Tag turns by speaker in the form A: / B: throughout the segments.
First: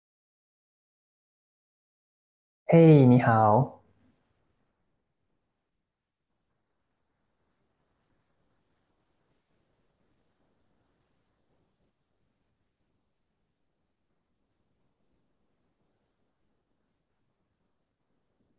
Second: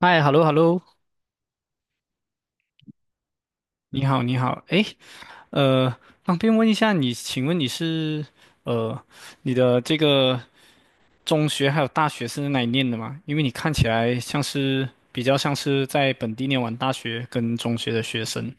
A: 嗨，hello hello，
B: 嘿，你好。
A: 你好你好，诶，呃，方便问一下你，请问你是呃你的这个中学还有大学是在哪里念的吗？因为你看起来像是比较像是在本地念完大学跟中学的学生。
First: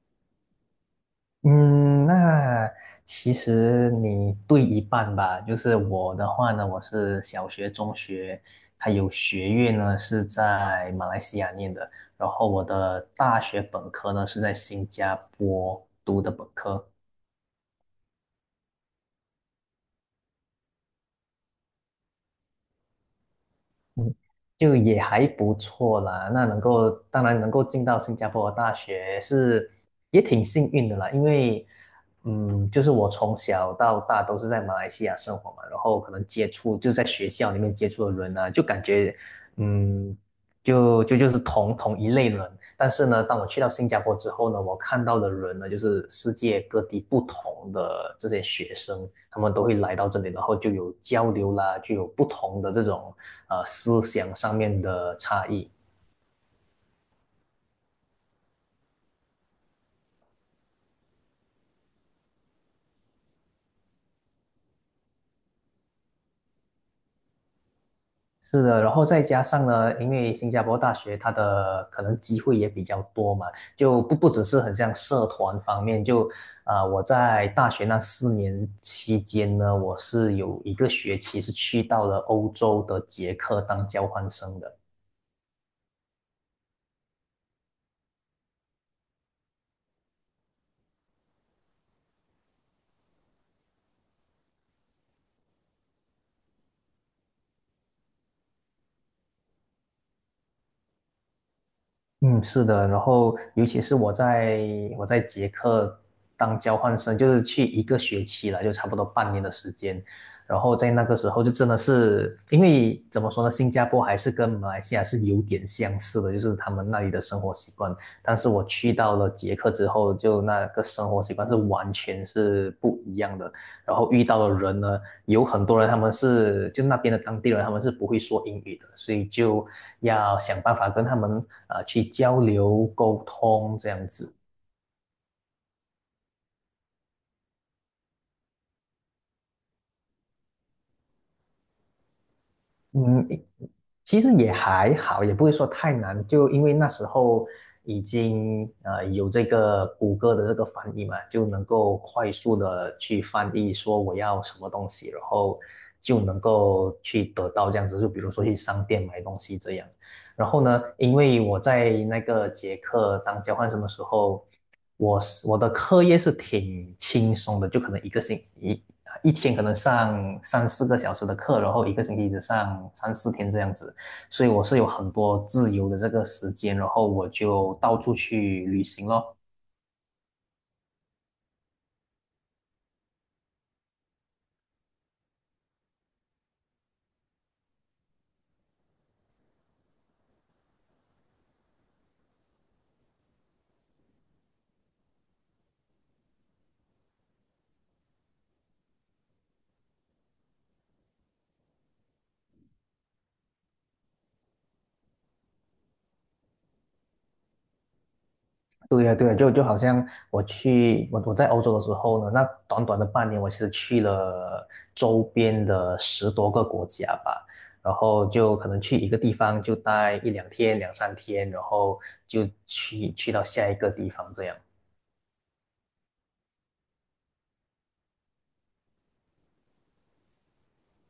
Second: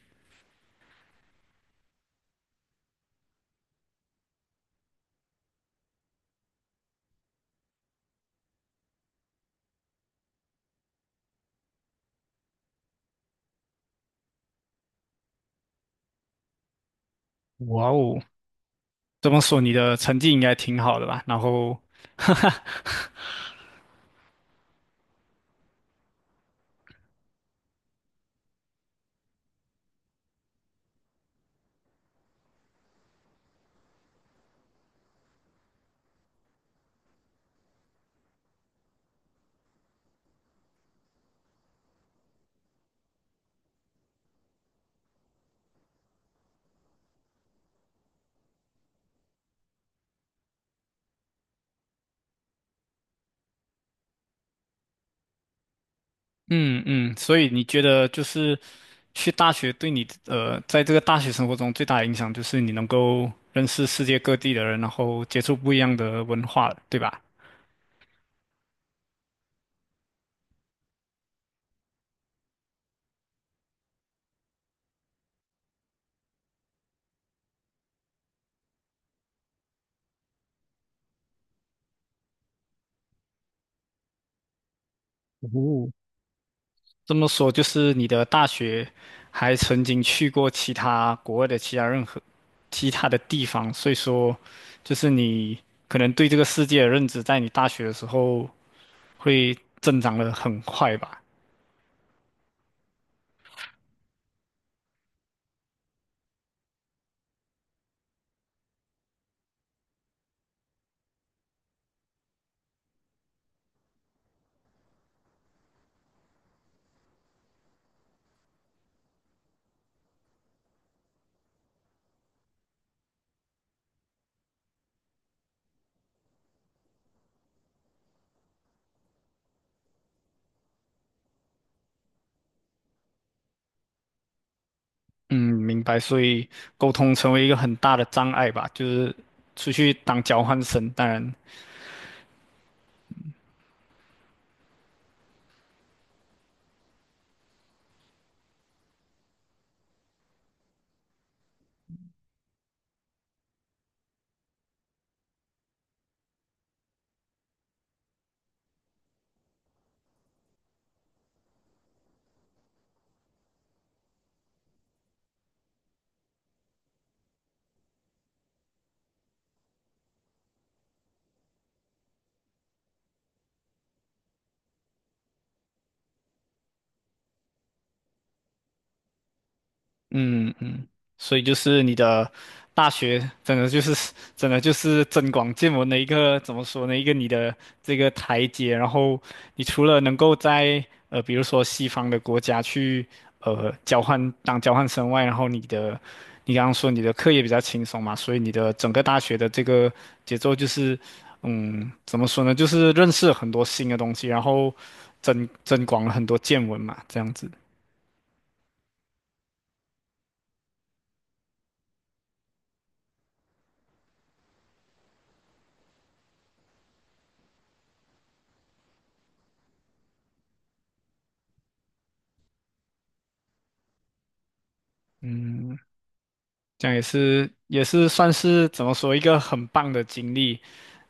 B: 嗯，那其实你对一半吧。就是我的话呢，我是小学、中学，还有学院呢是在马来西亚念的，然后我的大学本科呢是在新加坡读的本科。
A: 哇哦，这么说你的成绩应该挺好的吧？然后，哈哈。
B: 嗯就也还不错啦。那能够，当然能够进到新加坡的大学是也挺幸运的啦，因为，就是我从小到大都是在马来西亚生活嘛，然后可能接触就在学校里面接触的人啊，就感觉，嗯。就是同一类人，但是呢，当我去到新加坡之后呢，我看到的人呢，就是世界各地不同的这些学生，他们都会来到这里，然后就有交流啦，就有不同的这种思想上面的差异。
A: 嗯嗯，所以你觉得就是去大学对你，在这个大学生活中最大的影响就是你能够认识世界各地的人，然后接触不一样的文化，对吧？
B: 是的，然后再加上呢，因为新加坡大学它的可能机会也比较多嘛，就不只是很像社团方面，就我在大学那4年期间呢，我是有一个学期是去到了欧洲的捷克当交换生的。
A: 哦，这么说就是你的大学还曾经去过其他国外的其他任何其他的地方，所以说就是你可能对这个世界的认知，在你大学的时候会增长的很快吧？
B: 嗯，是的，然后尤其是我在捷克当交换生，就是去一个学期了，就差不多半年的时间。然后在那个时候，就真的是因为怎么说呢，新加坡还是跟马来西亚是有点相似的，就是他们那里的生活习惯。但是我去到了捷克之后，就那个生活习惯是完全是不一样的。然后遇到的人呢，有很多人他们是就那边的当地人，他们是不会说英语的，所以就要想办法跟他们去交流沟通这样子。
A: 嗯，明白。所以沟通成为一个很大的障碍吧，就是出去当交换生，当然
B: 嗯，其实也还好，也不会说太难，就因为那时候已经有这个谷歌的这个翻译嘛，就能够快速的去翻译说我要什么东西，然后就能够去得到这样子，就比如说去商店买东西这样。然后呢，因为我在那个捷克当交换生的时候，我的课业是挺轻松的，就可能一个星一一天可能上三四个小时的课，然后一个星期只上三四天这样子，所以我是有很多自由的这个时间，然后我就到处去旅行咯。
A: 嗯嗯，所以就是你的大学真的就是真的就是增广见闻的一个怎么说呢？一个你的这个台阶，然后你除了能够在比如说西方的国家去交换当交换生外，然后你的你刚刚说你的课业比较轻松嘛，所以你的整个大学的这个节奏就是怎么说呢？就是认识了很多新的东西，然后增广了很多见闻嘛，这样子。
B: 对呀，对呀，就好像我去我我在欧洲的时候呢，那短短的半年，我其实去了周边的10多个国家吧，然后就可能去一个地方就待一两天、两三天，然后就去到下一个地方这样。
A: 嗯。这样也是也是算是怎么说一个很棒的经历。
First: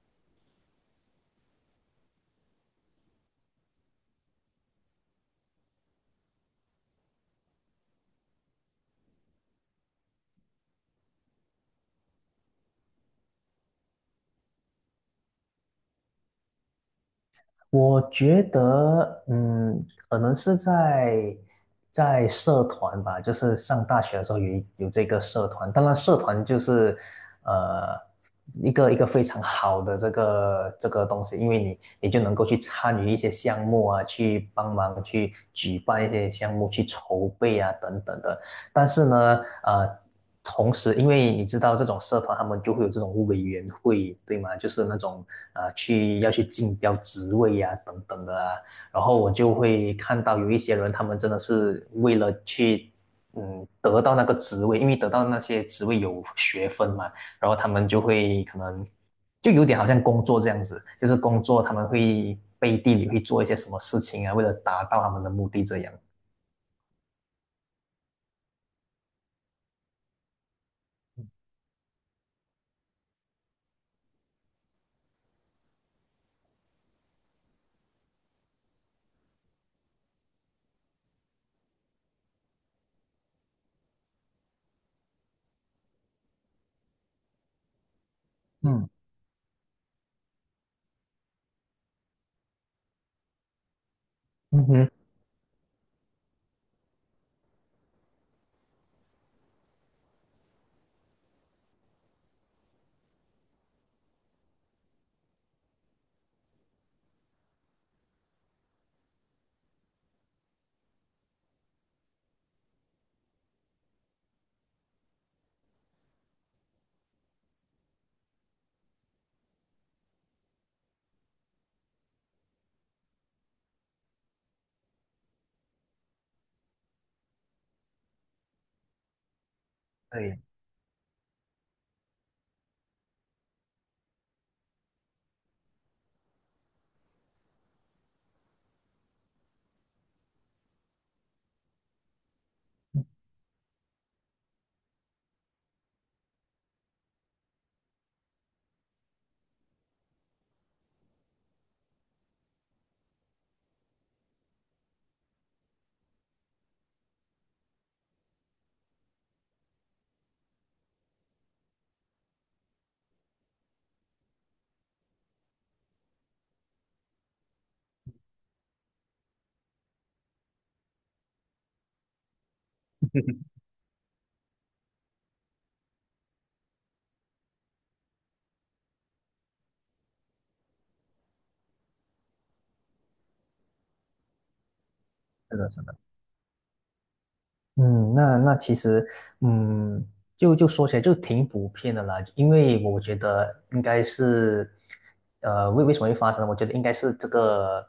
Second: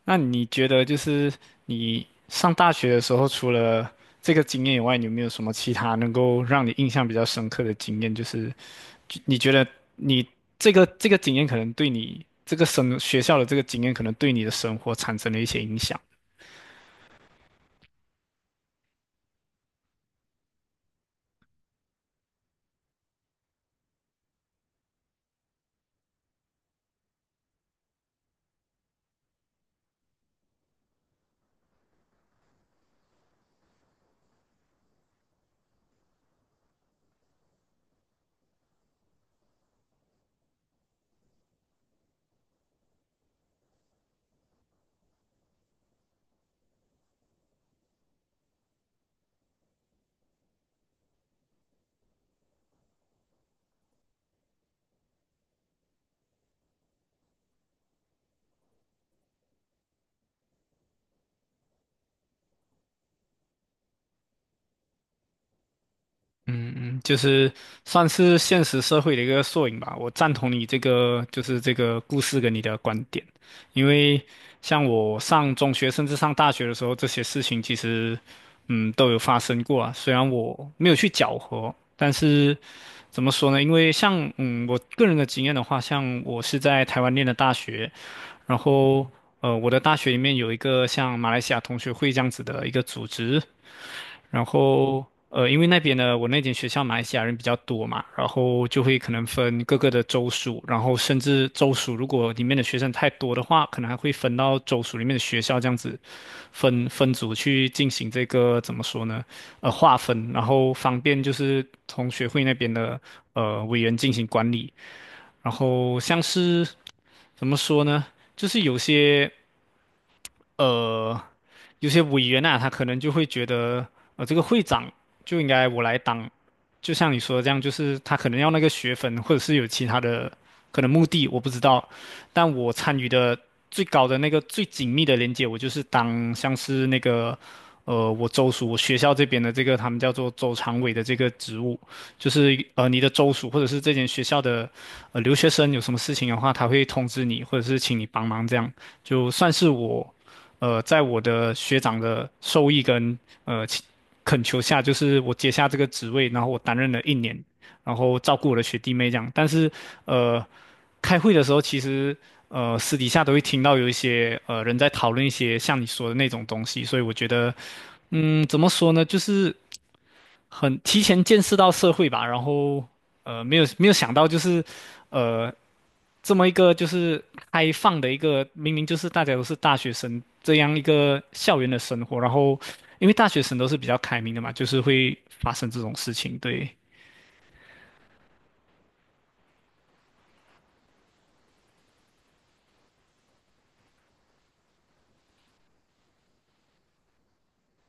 A: 那你觉得就是你上大学的时候，除了这个经验以外，你有没有什么其他能够让你印象比较深刻的经验？就是就你觉得你这个这个经验可能对你这个生学校的这个经验可能对你的生活产生了一些影响。
B: 我觉得，可能是在社团吧，就是上大学的时候有这个社团，当然社团就是呃一个非常好的这个这个东西，因为你就能够去参与一些项目啊，去帮忙去举办一些项目，去筹备啊等等的。但是呢，呃，同时，因为你知道这种社团他们就会有这种委员会，对吗？就是那种要去竞标职位呀、等等的啊。然后我就会看到有一些人，他们真的是为了去得到那个职位，因为得到那些职位有学分嘛，然后他们就会可能就有点好像工作这样子，就是工作他们会背地里会做一些什么事情啊，为了达到他们的目的这样。
A: 嗯嗯，就是算是现实社会的一个缩影吧。我赞同你这个，就是这个故事跟你的观点，因为像我上中学甚至上大学的时候，这些事情其实，嗯，都有发生过啊。虽然我没有去搅和，但是怎么说呢？因为像我个人的经验的话，像我是在台湾念的大学，然
B: 嗯
A: 后我的大学里面有一个像马来西亚同学会这样子的一个组织，然
B: 嗯哼。
A: 后因为那边呢，我那间学校马来西亚人比较多嘛，然后就会可能分各个的州属，然后甚至州属如果里面的学生太多的话，可能还会分到州属里面的学校这样子分组去进行这个怎么说呢？呃，划分，然后方便就是同学会那边的委员进行管理，然后像是怎么说呢？就是有些。呃，有些委员啊，他可能就会觉得，呃，这个会长就应该我来当，就像你说的这样，就是他可能要那个学分，或者是有其他的
B: 对，
A: 可能目的，我不知道。但我参与的最高的那个最紧密的连接，我就是当像是那个，我州属我学校这边的这个他们叫做州常委的这个职务，就是你的州属或者是这间学校的留学生有什么事情的话，他会通知你，或者是请你帮忙这样，就算是我。在我的学长的授意跟请恳求下，就是我接下这个职位，然后我担任了1年，然后照顾我的学弟妹这样。但是，呃，开会的时候，其实私底下都会听到有一些人在讨论一些像你说的那种东西，所以我觉得，嗯，怎么说呢，就是很提前见识到社会吧，然后没有想到就是。呃，这么一个就是开放的一个，明明就是大家都是大学生这样一个校园的生活，然后因为大学生都是比较开明的嘛，就是会发
B: 是的，
A: 生这
B: 是
A: 种
B: 的。
A: 事情。对，
B: 嗯，那其实，嗯，就说起来就挺普遍的啦，因为我觉得应该是，为什么会发生呢我觉得应该是这个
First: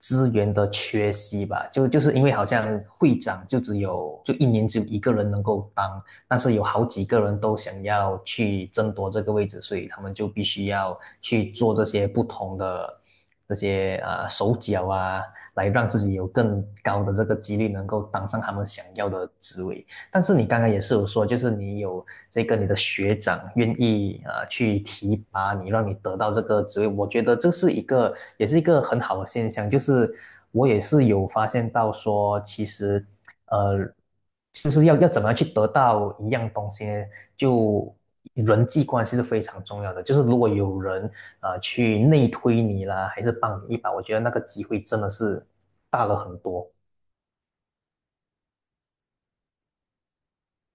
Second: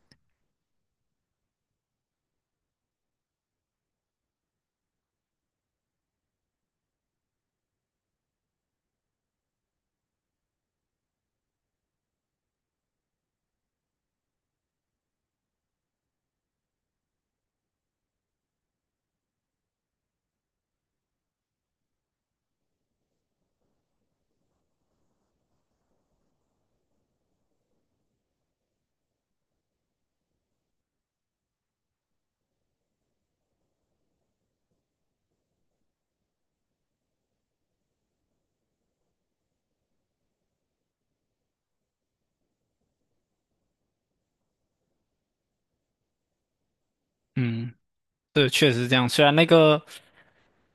B: 资源的缺席吧，就是因为好像会长就只有就一年只有一个人能够当，但是有好几个人都想要去争夺这个位置，所以他们就必须要去做这些不同的这些手脚啊。来让自己有更高的这个几率能够当上他们想要的职位。但是你刚刚也是有说，就是你有这个你的学长愿意啊去提拔你，让你得到这个职位，我觉得这是一个也是一个很好的现象。就是我也是有发现到说，其实呃，就是要怎么样去得到一样东西呢，就人际关系是非常重要的。就是如果有人啊去内推你啦，还是帮你一把，我觉得那个机会真的是大了很多。
A: 嗯，对，确实是这样。虽然那个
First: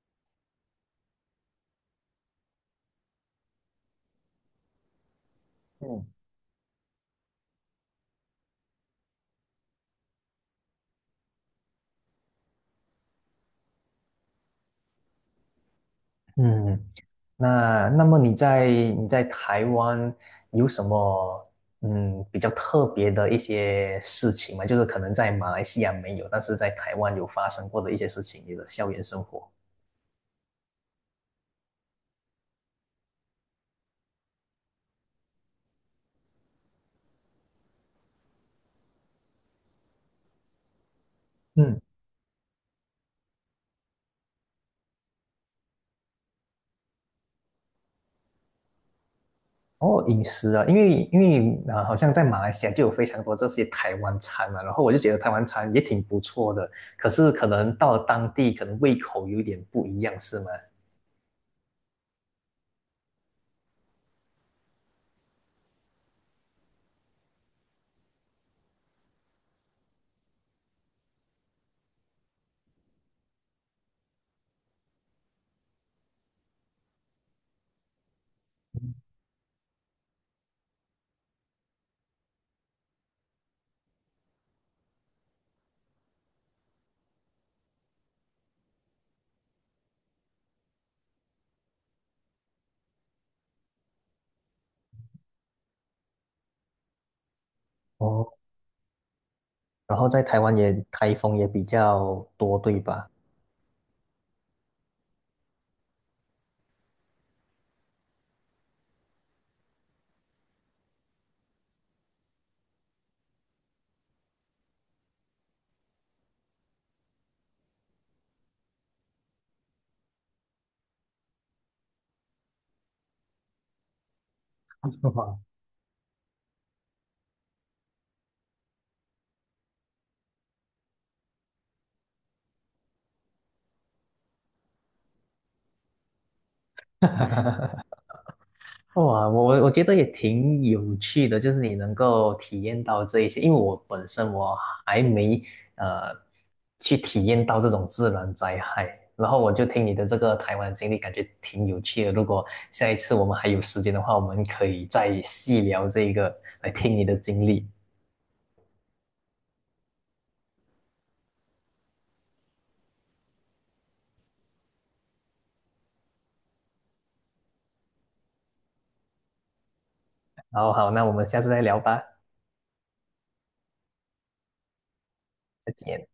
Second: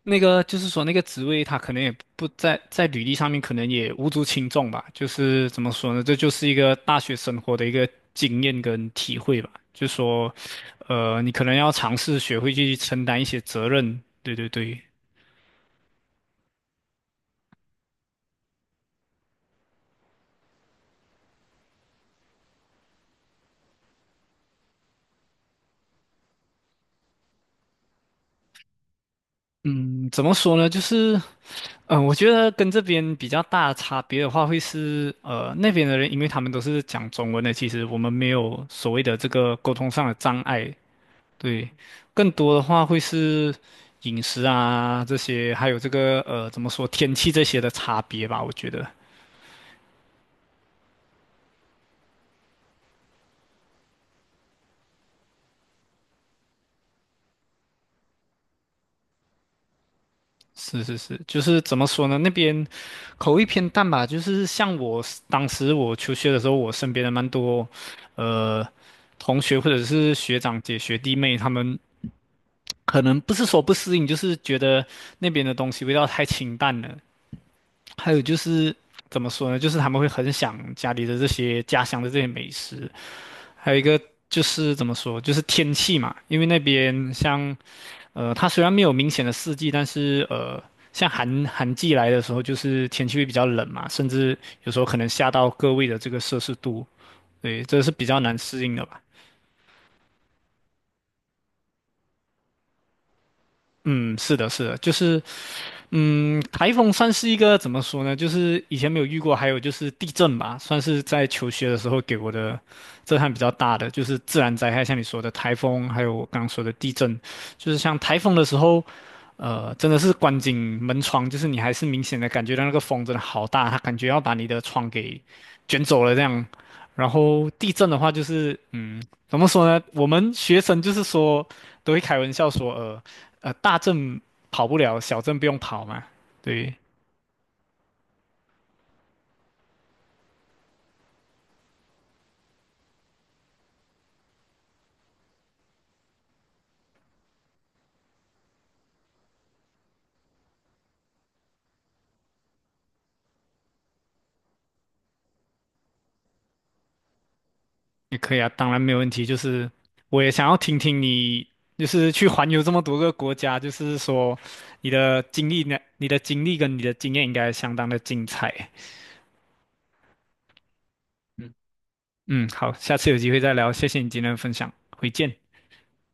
A: 那个就是说那个职位，他可能也不在履历上面，可能也无足轻重吧。就是怎么说呢，这
B: 嗯。
A: 就是一个大学生活的一个经验跟体会吧。就说，你可能要尝试学会去承担一些责任。对对对，
B: 嗯，那么你在台湾有什么比较特别的一些事情吗？就是可能在马来西亚没有，但是在台湾有发生过的一些事情，你的校园生活。
A: 嗯，怎么说呢？就是，我觉得跟这边比较大的差别的话，会是，那边的人，因为他们都是讲中文的，其实我们没有所谓的这个沟通上的障碍。对，
B: 嗯，
A: 更多的话会是饮食啊这些，还有这个怎么说天气这些的差别吧，我觉得。
B: 哦，饮食啊，因为好像在马来西亚就有非常多这些台湾餐嘛，然后我就觉得台湾餐也挺不错的，可是可能到了当地，可能胃口有点不一样，是吗？
A: 是是是，就是怎么说呢？那边口味偏淡吧。就是像当时我求学的时候，我身边的蛮多，呃，同学或者是学长姐、学弟妹，他们可能不是说不适应，就是觉得那边的东西味道太清淡了。还有就是怎么说呢？就是他们会很想家里的这些家乡的这些美食。还有一个就是怎么说，就是天气嘛，因为那边像它虽然没有明显的四季，但是像寒季来的时候，就是天气会比较冷嘛，甚至有时候可能下到个位的这个摄氏度，对，这是比较
B: 哦，
A: 难适应的吧。
B: 然后在台湾也台风也比较多，对吧？
A: 嗯，是的，是的，就是嗯，台风算是一个怎么说呢？就是以前没有遇过，还有就是地震吧，算是在求学的时候给我的震撼比较大的，就是自然灾害，像你说的台风，还有我刚刚说的地震，就是像台风的时候，真的是关紧门窗，就是你还是明显的感觉到那个风真的好大，它感觉要把你的窗给 卷走了这样。然后地震的话，就是嗯，怎么说呢？我们学生就是说都会开玩笑说，大震跑不了，小镇不用跑嘛。对，
B: 哈哈。哇，我觉得也挺有趣的，就是你能够体验到这一些，因为我本身我还没呃去体验到这种自然灾害，然后我就听你的这个台湾经历，感觉挺有趣的。如果下一次我们还有时间的话，我们可以再细聊这个，来听你的经历。
A: 也可以啊，当然没有问题。就是我也想要听听你，就是去环游这么多个国家，就是说你的经历呢，你的经历跟你的经验应该相当的精彩。
B: 然后好，那我们下次再聊吧，
A: 嗯，好，下次有机会再聊，谢谢你今天的分享，回见。
B: 再见。